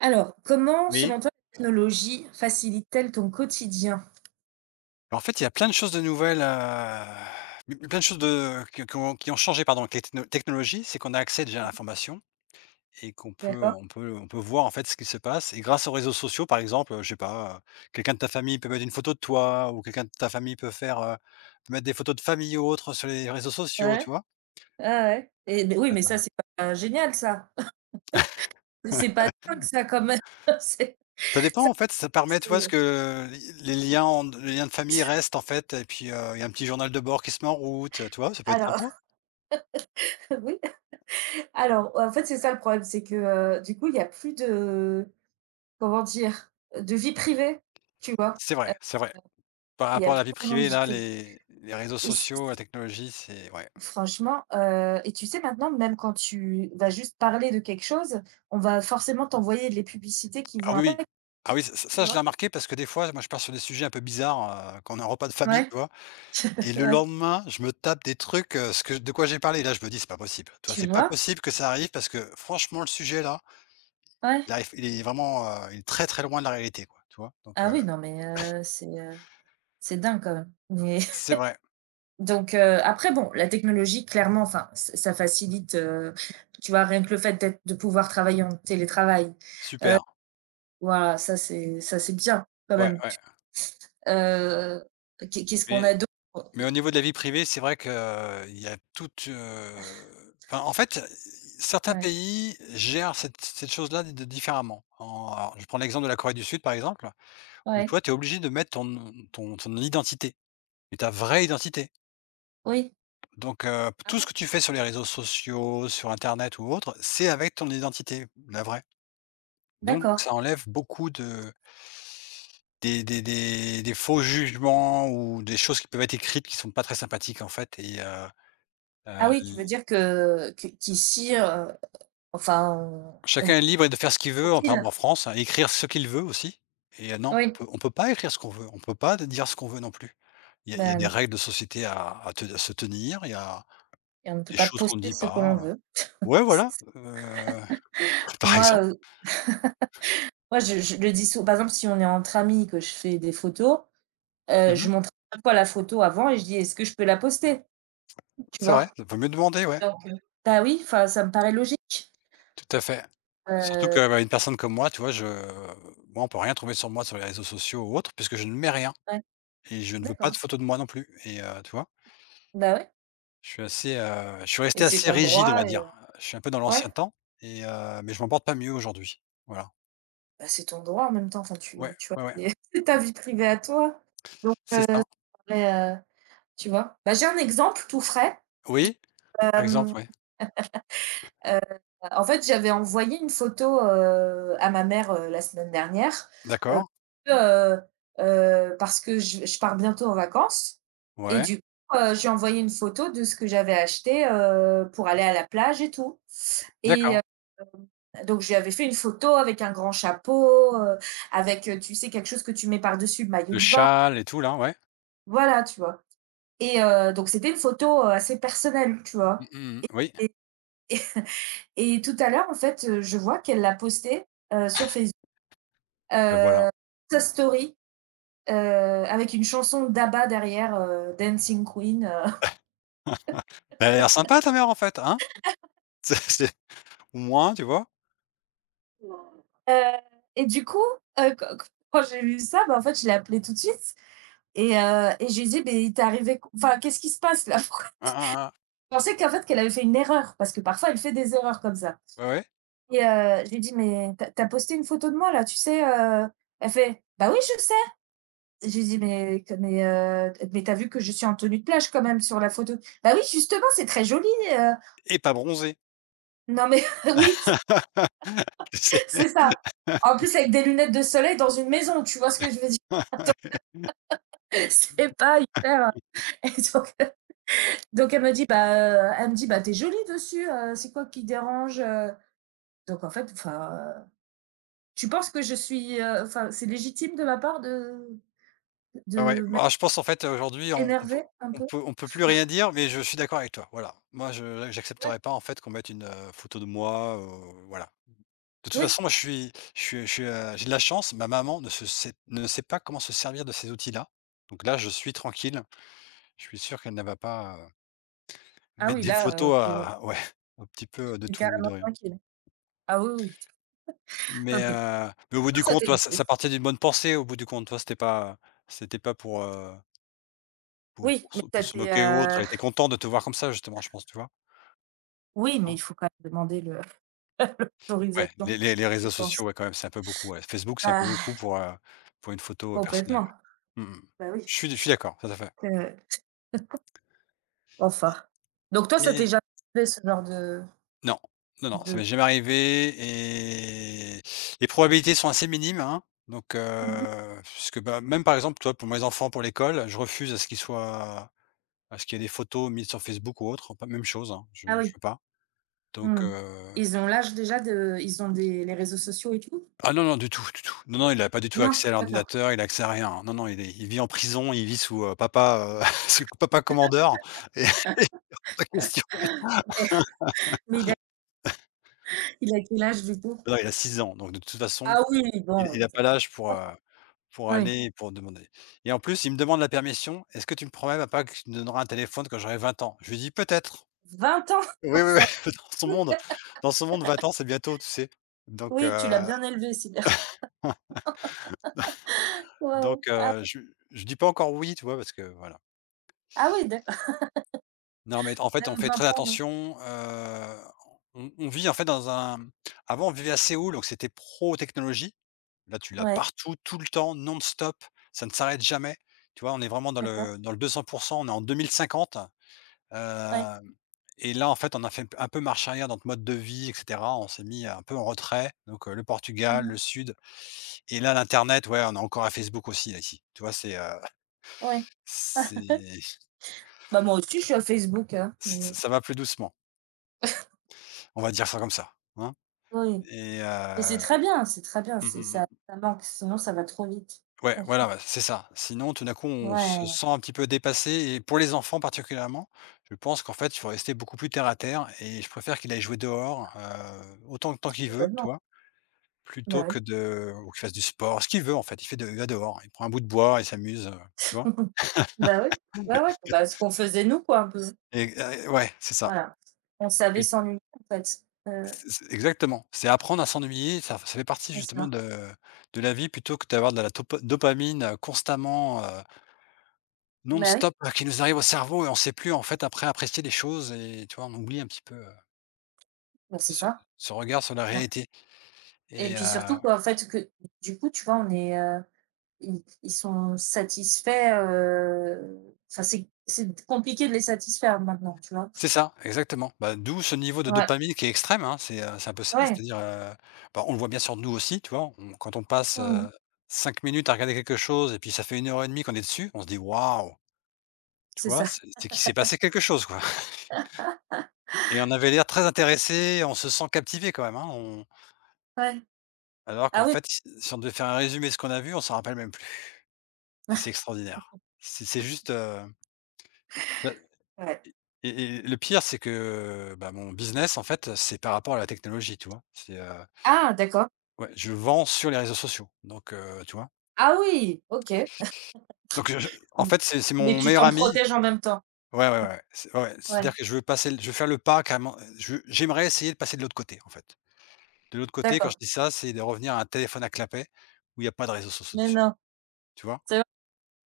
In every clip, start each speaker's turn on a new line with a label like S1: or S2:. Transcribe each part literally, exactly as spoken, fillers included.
S1: Alors, comment,
S2: Oui.
S1: selon toi, la technologie facilite-t-elle ton quotidien?
S2: En fait, il y a plein de choses de nouvelles, heu, plein de choses de que qu'on qui ont changé, pardon, avec les techno technologies. C'est qu'on a accès déjà à l'information et qu'on peut
S1: D'accord.
S2: on peut on peut voir, en fait, ce qui se passe, et grâce aux réseaux sociaux, par exemple, heu, je sais pas, heu, quelqu'un de ta famille peut mettre une photo de toi, ou quelqu'un de ta famille peut faire, heu, mettre des photos de famille ou autre sur les réseaux sociaux,
S1: Ouais,
S2: tu vois?
S1: ouais, ouais et beh, oui,
S2: En fait,
S1: mais
S2: heu,
S1: ça, c'est pas génial ça. C'est pas dingue ça quand même. C'est
S2: ça dépend,
S1: ça,
S2: en fait, ça permet, tu vois, ce
S1: c'est
S2: que les liens en les liens de famille restent, en fait, et puis, heu, il y a un petit journal de bord qui se met en route, tu vois? Ça peut être
S1: alors
S2: sympa.
S1: oui, alors, en fait, c'est ça le problème, c'est que, heu, du coup, il y a plus de comment dire? De vie privée, tu vois?
S2: C'est
S1: Heu,
S2: vrai, c'est vrai. Par
S1: il y
S2: rapport
S1: a
S2: à la
S1: plus
S2: vie
S1: vraiment de
S2: privée,
S1: vie
S2: là,
S1: privée
S2: les les réseaux
S1: et c
S2: sociaux, la
S1: c
S2: technologie, c'est ouais.
S1: franchement, heu et tu sais, maintenant, même quand tu vas juste parler de quelque chose, on va forcément t'envoyer les publicités qui
S2: Ah
S1: vont
S2: oui, oui.
S1: avec,
S2: Ah oui, ç
S1: tu
S2: ça je l'ai
S1: vois?
S2: remarqué parce que des fois, moi, je pars sur des sujets un peu bizarres, heu, quand on est en repas de famille,
S1: Ouais,
S2: tu vois? Et le
S1: ouais,
S2: lendemain, je me tape des trucs, heu, ce que de quoi j'ai parlé. Là, je me dis: «C'est pas possible». Tu vois?
S1: tu
S2: C'est pas
S1: vois?
S2: possible que ça arrive, parce que franchement, le sujet là,
S1: Ouais.
S2: il arrive il est vraiment, heu, il est très, très loin de la réalité, quoi, tu vois? Donc,
S1: Ah
S2: heu,
S1: oui, non, mais heu, c'est, heu, c'est dingue quand même. Mais
S2: c'est vrai,
S1: donc heu, après bon, la technologie clairement, enfin, ç ça facilite, heu, tu vois? Rien que le fait d'être de pouvoir travailler en télétravail.
S2: super.
S1: Voilà, ça c'est ça c'est bien quand
S2: Ouais,
S1: même.
S2: ouais.
S1: Tu heu, qu'est qu'est-ce qu'on
S2: Mais
S1: a d'autre?
S2: Mais au niveau de la vie privée, c'est vrai que, heu, il y a toute, heu, enfin, en fait, certains
S1: Ouais,
S2: pays gèrent cette cette chose-là de différemment. En alors, je prends l'exemple de la Corée du Sud, par exemple, où
S1: ouais,
S2: toi, tu es obligé de mettre ton ton ton identité, mais ta vraie identité.
S1: oui.
S2: Donc, heu,
S1: Ah
S2: tout ce
S1: bon?
S2: que tu fais sur les réseaux sociaux, sur internet ou autre, c'est avec ton identité, la vraie. Donc
S1: D'accord.
S2: ça enlève beaucoup de des des des des faux jugements, ou des choses qui peuvent être écrites, qui sont pas très sympathiques, en fait. Et heu
S1: Ah
S2: Heu,
S1: oui, tu veux dire que que qu'ici, heu, enfin on
S2: chacun
S1: on
S2: est libre de faire ce qu'il veut, en par exemple
S1: profile?
S2: en France, hein, écrire ce qu'il veut aussi. Et heu, non, on
S1: Oui.
S2: peut on peut pas écrire ce qu'on veut, on peut pas dire ce qu'on veut non plus. Il y a il y a
S1: Ben
S2: des
S1: non
S2: règles de société à à te à se tenir, il y a
S1: et on ne peut
S2: des
S1: pas
S2: choses qu'on ne
S1: poster
S2: dit
S1: ce que
S2: pas,
S1: l'on veut.
S2: ouais, voilà, heu, par
S1: Moi,
S2: exemple.
S1: heu, moi je je le dis sou par exemple, si on est entre amis, que je fais des photos, heu,
S2: Mmh.
S1: je montre à chaque fois la photo avant et je dis: «Est-ce que je peux la poster?» Tu
S2: C'est vrai,
S1: vois?
S2: il vaut mieux demander, ouais,
S1: Donc heu Bah oui, enfin, ça me paraît logique.
S2: tout à fait. Surtout
S1: Heu,
S2: qu'une personne comme moi, tu vois, je moi, on peut rien trouver sur moi sur les réseaux sociaux ou autres, puisque je ne mets rien
S1: ouais,
S2: et je ne veux pas
S1: d'accord.
S2: de photos de moi non plus, et heu, tu vois?
S1: Bah ouais
S2: Je suis assez, heu, je suis
S1: et
S2: resté
S1: c'est
S2: assez
S1: ton
S2: rigide, on va
S1: droit et
S2: dire.
S1: heu
S2: Je suis un peu dans
S1: ouais,
S2: l'ancien temps, et heu, mais je m'en porte pas mieux aujourd'hui. Voilà.
S1: bah, c'est ton droit en même temps, enfin tu
S2: Ouais,
S1: tu vois?
S2: ouais, ouais,
S1: C'est c'est ta vie privée à toi. Donc
S2: c'est
S1: heu, ça
S2: ça.
S1: me paraît, heu, tu vois? Bah, j'ai un exemple tout frais,
S2: Oui, par
S1: hem
S2: exemple, ouais.
S1: En fait, j'avais envoyé une photo, heu, à ma mère, heu, la semaine dernière, heu,
S2: D'accord.
S1: heu, heu, parce que je je pars bientôt en vacances et
S2: Ouais.
S1: du coup, heu, je envoyé une photo de ce que j'avais acheté, heu, pour aller à la plage et tout et
S2: D'accord.
S1: heu, donc je lui avais fait une photo avec un grand chapeau, heu, avec, heu, tu sais, quelque chose que tu mets par-dessus le maillot
S2: Le
S1: de bain,
S2: châle et tout là, ouais.
S1: voilà, tu vois? Et heu, donc c'était une photo, heu, assez personnelle, tu
S2: Mmh
S1: vois?
S2: mh, mmh. Oui,
S1: Et et tout à l'heure, en fait, heu, je vois qu'elle l'a postée, heu, sur Facebook.
S2: bah, voilà.
S1: Heu, Toy Story, heu, avec une chanson d'ABBA derrière, heu, Dancing Queen, heu,
S2: Bah, elle a l'air sympa, ta mère, en fait, hein? C'est c'est au moins, tu vois?
S1: heu et du coup, heu, quand quand j'ai vu ça, bah, en fait, je l'ai appelé tout de suite et heu et je lui ai dit: «Beh, il t'est arrivé q enfin, qu'est-ce qui se passe là? Pourquoi?»
S2: Hein, hein, hein.
S1: Je pensais qu'en fait, qu'elle avait fait une erreur parce que parfois elle fait des erreurs comme ça
S2: Ouais, ouais,
S1: et heu, je lui ai dit: «Mais t'as as posté une photo de moi là, tu sais, heu?» Elle fait: «Bah oui, je sais». Je lui dis: «Mais que mais, heu, mais t'as vu que je suis en tenue de plage quand même sur la photo?» «Bah oui, justement, c'est très joli, heu»
S2: et pas bronzée.
S1: Non mais oui, c
S2: Tu
S1: c'est ça. En plus avec des lunettes de soleil dans une maison, tu vois ce que je veux dire? C'est pas hyper et donc donc elle me dit: «Bah, heu», elle me dit: «Bah, t'es jolie dessus, heu, c'est quoi qui dérange, heu?» Donc en fait, enfin, euh, tu penses que je suis, heu, enfin, c'est légitime de ma part de
S2: Ah ouais,
S1: de m'être
S2: bah, je pense, en fait, aujourd'hui, on on peut
S1: énervée un
S2: on
S1: peu?
S2: peut on peut plus rien dire, mais je suis d'accord avec toi. Voilà. Moi, je j'accepterais pas, en fait, qu'on mette une, heu, photo de moi, heu, voilà. De toute
S1: Oui.
S2: façon, moi, je suis je suis je suis, heu, j'ai de la chance, ma maman ne se sait ne sait pas comment se servir de ces outils-là. Donc là, je suis tranquille, je suis sûr qu'elle ne va pas, heu,
S1: Ah
S2: mettre
S1: oui,
S2: des
S1: là,
S2: photos
S1: heu, tu es
S2: à ouais, un petit peu de tout et de
S1: carrément
S2: rien.
S1: tranquille. Ah oui, oui,
S2: Mais,
S1: OK. Et
S2: heu, mais au bout
S1: toi,
S2: du
S1: ça
S2: compte,
S1: t'est
S2: toi, ça ça partait d'une bonne pensée. Au bout du compte, toi, c'était pas c'était pas pour, heu Pour
S1: oui,
S2: pour
S1: mais
S2: se pour
S1: ça
S2: se
S1: t'est,
S2: moquer ou autre.
S1: heu,
S2: Elle était contente de te voir comme ça justement, je pense, tu vois?
S1: oui, mais
S2: Hein?
S1: il faut quand même demander le
S2: Ouais,
S1: l'autorisation,
S2: les les les
S1: je
S2: réseaux sociaux,
S1: pense.
S2: ouais, quand même, c'est un peu beaucoup, ouais. Facebook, c'est un peu
S1: Bah,
S2: beaucoup pour, heu, pour une photo, heu, personnelle,
S1: complètement.
S2: ouais. Mmh mh.
S1: Bah, oui.
S2: Je suis je suis d'accord, tout à fait.
S1: Heu,
S2: Et
S1: enfin. Donc toi, ça t'est jamais arrivé ce genre de
S2: non, non, non, ça
S1: de
S2: m'est jamais arrivé, et les probabilités sont assez minimes, hein, donc,
S1: Mmh
S2: heu, puisque, bah, même par exemple, toi, pour mes enfants, pour l'école, je refuse à ce qu'ils soient à ce qu'il y ait des photos mises sur Facebook ou autre, pas même chose, hein, je
S1: ah
S2: je
S1: oui,
S2: veux pas, donc
S1: mmh.
S2: heu
S1: Ils ont l'âge déjà de ils ont des les réseaux sociaux et tout?
S2: Ah non, non, du tout, du tout. Non, non, il a pas du tout
S1: Non?
S2: accès à
S1: D'accord.
S2: l'ordinateur, il a accès à rien. Non, non, il est il vit en prison, il vit sous, heu, papa, heu, sous papa commandeur, et et hors de question.
S1: Mais mais il a il a quel âge du coup?
S2: Non, il a six ans, donc de toute façon,
S1: Ah oui,
S2: il il
S1: bon,
S2: a
S1: ça
S2: pas l'âge pour, heu, pour
S1: oui.
S2: aller, et pour demander. Et en plus, il me demande la permission: «Est-ce que tu me promets, papa, que tu me donneras un téléphone quand j'aurai vingt ans?» Je lui dis: «Peut-être».
S1: Vingt ans?
S2: Oui, oui, oui,
S1: Ça
S2: dans son monde, dans son monde vingt ans, c'est bientôt, tu sais? Donc,
S1: oui, tu l'as
S2: heu,
S1: bien élevé, c'est bien. Waouh.
S2: donc, heu, je je dis pas encore «oui», tu vois? Parce que voilà.
S1: Ah oui, d'accord,
S2: Non, mais en fait, on
S1: même
S2: fait très
S1: vingt ans, non?
S2: attention, heu, on on vit, en fait, dans un avant, on vivait à Séoul, donc c'était pro technologie. Là, tu l'as
S1: Ouais,
S2: partout, tout le temps, non-stop, ça ne s'arrête jamais. Tu vois? On est vraiment dans
S1: d'accord,
S2: le dans le deux cents pour cent. On est en deux mille cinquante,
S1: ouais.
S2: hem et là, en fait, on a fait un peu marche arrière dans notre mode de vie, et cetera. On s'est mis un peu en retrait, donc, heu, le
S1: Mmh
S2: Portugal,
S1: mh,
S2: le sud. Et là, l'internet, ouais, on est encore à Facebook aussi, là, ici. Tu vois? C'est, heu,
S1: ouais. Ah,
S2: c'est ç
S1: bah, moi aussi, je suis à Facebook, hein. Oui.
S2: ça va plus doucement. On va dire ça comme ça, hein?
S1: Oui.
S2: Et heu,
S1: Mais c'est très bien, c'est très bien,
S2: mmh
S1: c'est
S2: mh
S1: ça
S2: mh.
S1: ça manque, sinon ça va trop vite.
S2: Ouais, voilà,
S1: Franchement,
S2: ouais, c'est ça. Sinon, tout d'un coup, on se
S1: ouais,
S2: sent un petit peu dépassé, et pour les enfants particulièrement, je pense qu'en fait, il faut rester beaucoup plus terre à terre, et je préfère qu'il aille jouer dehors, heu, autant de temps qu'il veut, tu
S1: totalement.
S2: vois? Plutôt
S1: Bah oui.
S2: que de, ou qu'il fasse du sport, ce qu'il veut, en fait, il fait de il va dehors, il prend un bout de bois, il s'amuse, heu, tu vois?
S1: Bah oui, ouais, ouais, bah, ce qu'on faisait nous quoi un peu,
S2: Et heu, ouais, c'est ça.
S1: voilà. On savait
S2: Lui
S1: s'ennuyer en fait, heu,
S2: c'est c'est exactement, c'est apprendre à s'ennuyer, ça ça fait partie
S1: c'est
S2: justement
S1: ça.
S2: de de la vie, plutôt que d'avoir de la topa dopamine euh, constamment.
S1: Bah oui,
S2: Non-stop, heu, qui nous arrive au cerveau, et on ne sait plus, en fait, après, apprécier les choses, et tu vois, on oublie un petit peu, heu,
S1: bah c'est
S2: ce
S1: ça,
S2: ce regard sur la
S1: c'est ça
S2: réalité.
S1: et
S2: Et
S1: puis
S2: heu
S1: surtout quoi en fait que du coup, tu vois, on est, heu, ils ils sont satisfaits, heu, enfin c'est c'est compliqué de les satisfaire maintenant, tu vois?
S2: c'est ça, exactement. Bah, d'où ce niveau de
S1: Ouais,
S2: dopamine qui est extrême, hein, c'est, heu, c'est un peu ça,
S1: ouais,
S2: c'est-à-dire, heu, bah, on le voit bien sur nous aussi, tu vois? On Quand on passe,
S1: mmh
S2: heu, cinq minutes à regarder quelque chose, et puis ça fait une heure et demie qu'on est dessus, on se dit: «Waouh!» Tu
S1: c'est
S2: vois?
S1: ça,
S2: C'est c'est qu'il s'est passé quelque chose, quoi. Et on avait l'air très intéressé, on se sent captivé quand même, hein, on
S1: ouais.
S2: alors qu'en
S1: Ah oui,
S2: fait, si si on devait faire un résumé de ce qu'on a vu, on s'en rappelle même plus. Et c'est extraordinaire. C'est c'est juste, heu, bah.
S1: ouais.
S2: Et et le pire, c'est que, bah, mon business, en fait, c'est par rapport à la technologie, tu vois? C'est, heu,
S1: Ah d'accord.
S2: ouais, je vends sur les réseaux sociaux, donc, heu, tu vois?
S1: Ah oui! OK.
S2: Donc je je, en
S1: Mmh.
S2: fait, c'est c'est
S1: Mais
S2: mon
S1: tu
S2: meilleur
S1: t'en
S2: ami.
S1: protèges en même temps?
S2: Ouais, ouais, ouais, c'est ouais, c'est-à-dire
S1: Ouais,
S2: que je veux passer le je veux faire le pas carrément, je veux j'aimerais essayer de passer de l'autre côté, en fait. De l'autre côté, quand je
S1: d'accord.
S2: dis ça, c'est de revenir à un téléphone à clapet, où il y a pas de réseaux sociaux
S1: Mais
S2: dessus,
S1: non,
S2: tu vois?
S1: c'est v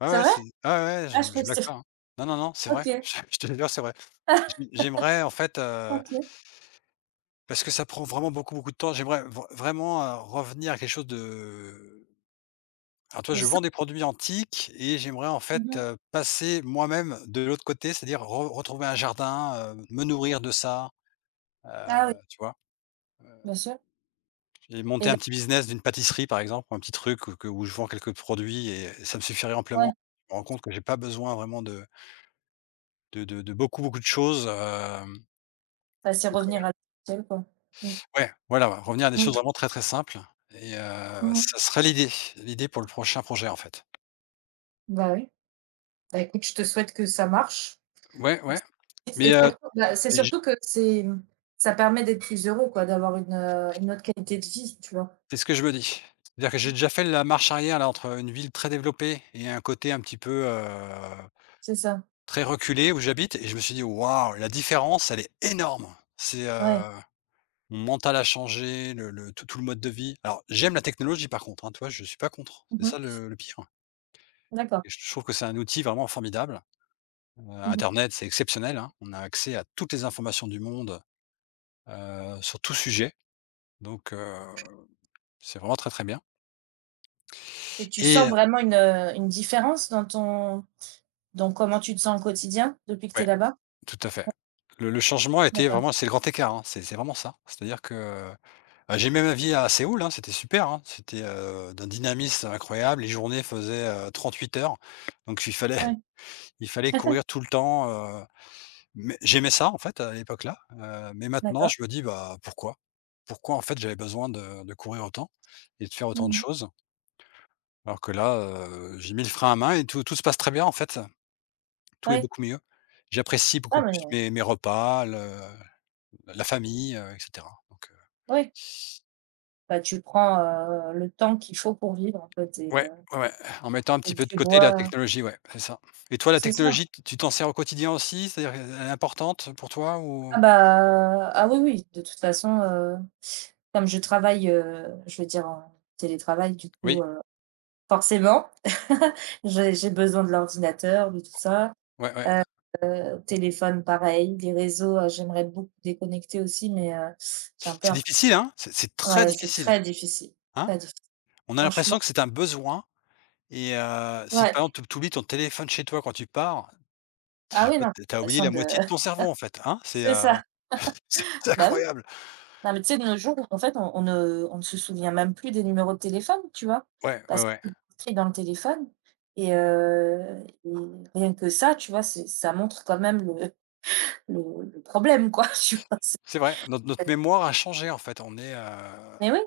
S2: Ouais,
S1: c'est
S2: ouais,
S1: vrai?
S2: c'est, ah ouais, ouais, je
S1: Ah je croyais
S2: je
S1: que
S2: blague
S1: c'était
S2: pas, hein. Non, non, non, c'est vrai.
S1: OK.
S2: Je je te jure, c'est vrai. J'ai j'aimerais, en fait.
S1: OK.
S2: Parce que ça prend vraiment beaucoup, beaucoup de temps. J'aimerais vr vraiment, heu, revenir à quelque chose de. Alors, tu
S1: Le
S2: je vends
S1: sang?
S2: des produits antiques, et j'aimerais, en
S1: Mmh
S2: fait,
S1: mh.
S2: heu, passer moi-même de l'autre côté, c'est-à-dire re retrouver un jardin, heu, me nourrir de ça,
S1: Ah oui,
S2: heu, tu vois?
S1: bien sûr
S2: Et monter
S1: et
S2: un
S1: là
S2: petit business d'une pâtisserie, par exemple, un petit truc où que où je vends quelques produits, et ça me suffirait amplement.
S1: ouais,
S2: Je me rends compte que j'ai pas besoin vraiment de de de de beaucoup, beaucoup de choses, hem,
S1: bah, c'est
S2: donc
S1: revenir
S2: heu,
S1: à l'essentiel quoi. Mmh.
S2: voilà. Ouais, voilà, ouais, revenir à des
S1: Mmh.
S2: choses vraiment très, très simples et heu,
S1: Mmh.
S2: ça serait l'idée l'idée pour le prochain projet en fait.
S1: Bah oui. Bah écoute, je te souhaite que ça marche
S2: Ouais, ouais,
S1: et
S2: mais
S1: c'est
S2: heu,
S1: surtout bah, c'est
S2: mais j
S1: surtout que c'est mmh, ça permet d'être plus heureux quoi, d'avoir une, heu, une autre qualité de vie, tu vois?
S2: c'est ce que je me dis. C'est-à-dire que j'ai
S1: Mmh.
S2: déjà fait la marche arrière là entre une ville très développée et un côté un petit peu, heu,
S1: C'est ça,
S2: très reculé où j'habite et je me suis dit: «Waouh, la différence, elle est énorme!» C'est,
S1: ouais.
S2: heu, mon mental a changé, le le tout tout le mode de vie. Alors j'aime la technologie par contre, hein, tu vois? Je suis pas contre, c'est
S1: Mmh
S2: ça
S1: mh.
S2: le le pire
S1: D'accord.
S2: et je trouve que c'est un outil vraiment formidable. Heu,
S1: Mmh mh.
S2: internet, c'est exceptionnel, hein. On a accès à toutes les informations du monde, heu, sur tout sujet donc heu, c'est vraiment très, très bien
S1: Et tu sens
S2: et
S1: vraiment une, heu, une différence dans ton dans comment tu te sens au quotidien depuis que tu es
S2: ouais.
S1: là-bas?
S2: Tout à fait. Le le changement a été
S1: D'accord,
S2: vraiment c'est le grand écart, hein, c'est c'est vraiment ça. C'est-à-dire que bah, j'ai aimé ma vie à Séoul, hein, c'était super, hein, c'était, heu, d'un dynamisme incroyable, les journées faisaient, euh, trente-huit heures, donc il fallait
S1: ouais,
S2: il fallait courir tout le temps, heu, mais j'aimais ça en fait à l'époque-là, heu, mais maintenant
S1: d'accord.
S2: je me dis: «Bah, pourquoi? Pourquoi en fait j'avais besoin de de courir autant et de faire autant
S1: Mmh
S2: de
S1: mh.
S2: choses?» Alors que là, heu, j'ai mis le frein à main et tout tout se passe très bien en fait, tout est
S1: Ouais,
S2: beaucoup mieux. J'apprécie
S1: ah
S2: beaucoup plus
S1: mais
S2: mes mes repas, le La la famille, heu, et cetera. Donc, heu,
S1: ouais, bah, tu prends, heu, le temps qu'il faut pour vivre en fait et
S2: ouais,
S1: heu,
S2: ouais, ouais, en mettant un petit
S1: et
S2: peu de
S1: tu
S2: côté la
S1: vois
S2: technologie, ouais, c'est ça. Et toi, la
S1: c'est ça.
S2: technologie, tu tu t'en sers au quotidien aussi? C'est-à-dire qu'elle est importante pour toi ou?
S1: Ah bah, ah oui, oui, de toute façon, heu, comme je travaille, heu, je veux dire en télétravail du
S2: Oui,
S1: coup, heu, forcément, j'ai j'ai besoin de l'ordinateur, de tout ça.
S2: ouais, ouais.
S1: Téléphone, pareil, les réseaux, heu, j'aimerais beaucoup déconnecter aussi, mais heu, j'ai un peu
S2: C'est
S1: l'impr
S2: difficile, hein? C'est c'est très
S1: ouais, c'est
S2: difficile,
S1: très difficile,
S2: hein?
S1: très difficile.
S2: On a l'impression
S1: Franchement,
S2: que c'est un besoin et heu, si
S1: ouais.
S2: par exemple, tu oublies ton téléphone chez toi quand tu pars, je
S1: Ah
S2: sais
S1: oui,
S2: pas,
S1: non,
S2: tu as oublié
S1: façon
S2: la
S1: de
S2: moitié de ton cerveau, en fait, hein? C'est,
S1: c'est
S2: heu,
S1: ça.
S2: c'est c'est
S1: Bah, oui.
S2: incroyable.
S1: Non, mais tu sais, de nos jours, en fait, on on ne on ne se souvient même plus des numéros de téléphone, tu vois?
S2: Ouais, ouais,
S1: Parce
S2: ouais.
S1: que tout est dans le téléphone et heu et rien que ça, tu vois, c'est ça montre quand même le le le problème, quoi, tu vois? C'est
S2: C'est vrai, notre notre mémoire a changé, en fait. On est, heu
S1: mais oui.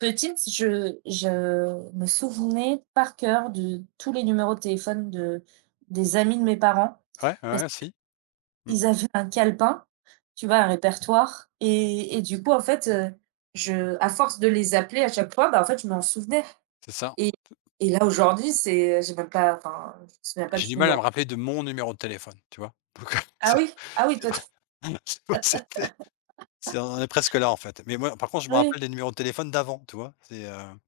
S1: Petite, je je me souvenais par cœur de tous les numéros de téléphone de des amis de mes parents,
S2: ouais, ouais,
S1: parce
S2: ouais, si. Mmh,
S1: qu'ils avaient un calepin, tu vois? Un répertoire et et du coup, en fait, heu, je à force de les appeler à chaque fois, bah, en fait, je m'en souvenais
S2: c'est ça.
S1: et et là, aujourd'hui, c'est j'ai même pas enfin, je me souviens pas
S2: J'ai
S1: du
S2: du mal à
S1: numéro.
S2: me rappeler de mon numéro de téléphone, tu vois? Donc,
S1: Ah
S2: c'est
S1: oui? Ah oui,
S2: c'est
S1: toi
S2: pas
S1: tu
S2: c'est pas c'était c'est on en est presque là, en fait. Mais moi, par contre, je me
S1: oui,
S2: rappelle des numéros de téléphone d'avant, tu vois? C'est, heu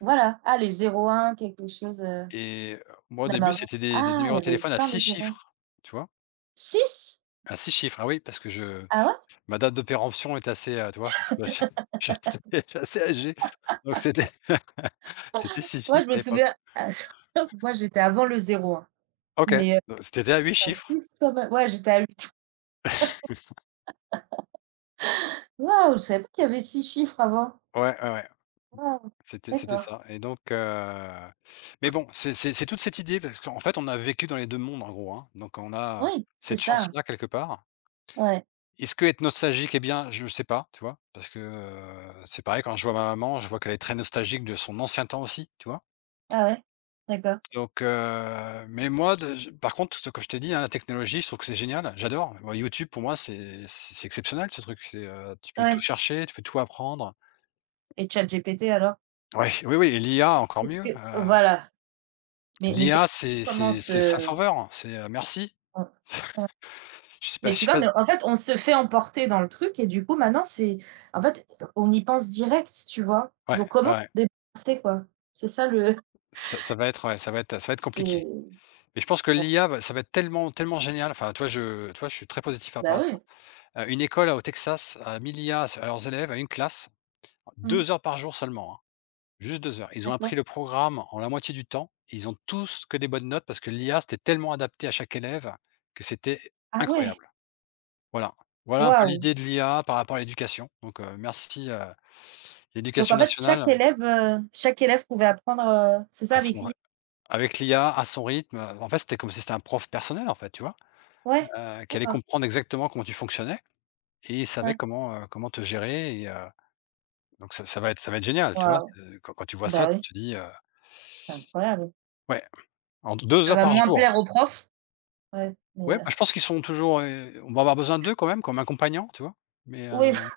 S1: voilà. Ah, les zéro un quelque chose, heu,
S2: et heu, moi, au
S1: même
S2: début,
S1: avant.
S2: c'était des des
S1: Ah, il y
S2: numéros de
S1: avait
S2: téléphone à
S1: sans les
S2: six
S1: zéro un.
S2: chiffres, tu vois?
S1: Six.
S2: À six chiffres, ah oui, parce que je
S1: Ah ouais?
S2: ma date de péremption est assez, heu, tu vois? Je je je suis assez je suis assez âgé, donc c'était c'était six
S1: Moi, je
S2: chiffres à
S1: me
S2: l'époque.
S1: souviens, à moi, j'étais avant le zéro hein,
S2: OK,
S1: mais heu,
S2: donc c'était à huit
S1: à
S2: chiffres.
S1: six quand même. Ouais, j'étais à huit. Waouh, je savais pas qu'il y avait six chiffres avant.
S2: Ouais, ouais, ouais.
S1: Waouh,
S2: C'était c'était
S1: d'accord.
S2: ça et donc heu, mais bon, c'est c'est c'est toute cette idée parce qu'en fait, on a vécu dans les deux mondes, en gros, hein, donc on a
S1: Oui, c'est
S2: cette
S1: ça.
S2: chance-là, quelque part.
S1: Ouais.
S2: Est-ce que être nostalgique est bien? Je ne sais pas, tu vois? Parce que, heu, c'est pareil quand je vois ma maman, je vois qu'elle est très nostalgique de son ancien temps aussi, tu vois?
S1: Ah ouais, d'accord.
S2: Donc heu, mais moi de je par contre, ce que je t'ai dit, hein, la technologie, je trouve que c'est génial, j'adore. Moi, YouTube, pour moi, c'est c'est c'est exceptionnel ce truc, c'est, heu, tu peux tout
S1: Ouais
S2: chercher, tu peux tout apprendre.
S1: et ChatGPT alors?
S2: Ouais, oui, oui et l'I A encore
S1: Est-ce
S2: mieux.
S1: que voilà, mais mais tu
S2: L'I A,
S1: vu
S2: c'est
S1: comment
S2: c'est c'est ça
S1: ce
S2: sauveur, c'est, heu, merci.
S1: on on
S2: Je sais pas
S1: mais
S2: je
S1: tu
S2: sais
S1: vois,
S2: pas si
S1: mais en fait, on se fait emporter dans le truc et du coup, maintenant, c'est en fait, on y pense direct, tu vois?
S2: ouais,
S1: Donc
S2: ouais,
S1: comment
S2: ouais,
S1: se débarrasser, quoi? C'est ça le
S2: ça ça va être ouais, ça va être ça va être compliqué.
S1: c'est
S2: Mais je pense que
S1: ouais,
S2: l'I A va ça va être tellement tellement génial, enfin, tu vois, je tu vois, je suis très positif par rapport
S1: bah
S2: à ça.
S1: oui.
S2: Heu, une école, au Texas, a mis l'I A à à leurs élèves, à une classe,
S1: Mmh,
S2: deux heures par jour seulement, hein, juste deux heures. Ils ont appris
S1: d'accord.
S2: le programme en la moitié du temps, ils ont tous que des bonnes notes parce que l'I A, c'était tellement adapté à chaque élève que c'était
S1: Ah ouais!
S2: incroyable. Voilà. Voilà un peu
S1: Waouh!
S2: l'idée de l'I A par rapport à l'éducation, donc heu, merci, heu
S1: Donc
S2: L'éducation
S1: en fait, chaque
S2: nationale.
S1: élève, heu, chaque élève pouvait apprendre, heu, c'est ça
S2: À
S1: avec
S2: son ré
S1: l'i a?
S2: Avec l'I A, à son rythme, heu, en fait, c'était comme si c'était un prof personnel, en fait, tu vois?
S1: Ouais?
S2: Heu, qui allait
S1: D'accord,
S2: comprendre exactement comment tu fonctionnais et il savait
S1: ouais.
S2: comment, heu, comment te gérer et heu, donc ça ça va être ça va être génial, tu vois?
S1: Waouh!
S2: Heu, quand quand tu vois ça,
S1: Bah
S2: tu
S1: oui,
S2: te dis, heu,
S1: c'est incroyable.
S2: ouais, en deux
S1: Ça
S2: heures
S1: va
S2: par
S1: moins plaire
S2: jour.
S1: aux profs. Ouais, mais
S2: Ouais, bah, je pense qu'ils sont toujours, heu, on va avoir besoin d'eux quand même comme un compagnon tu vois? Mais heu
S1: heu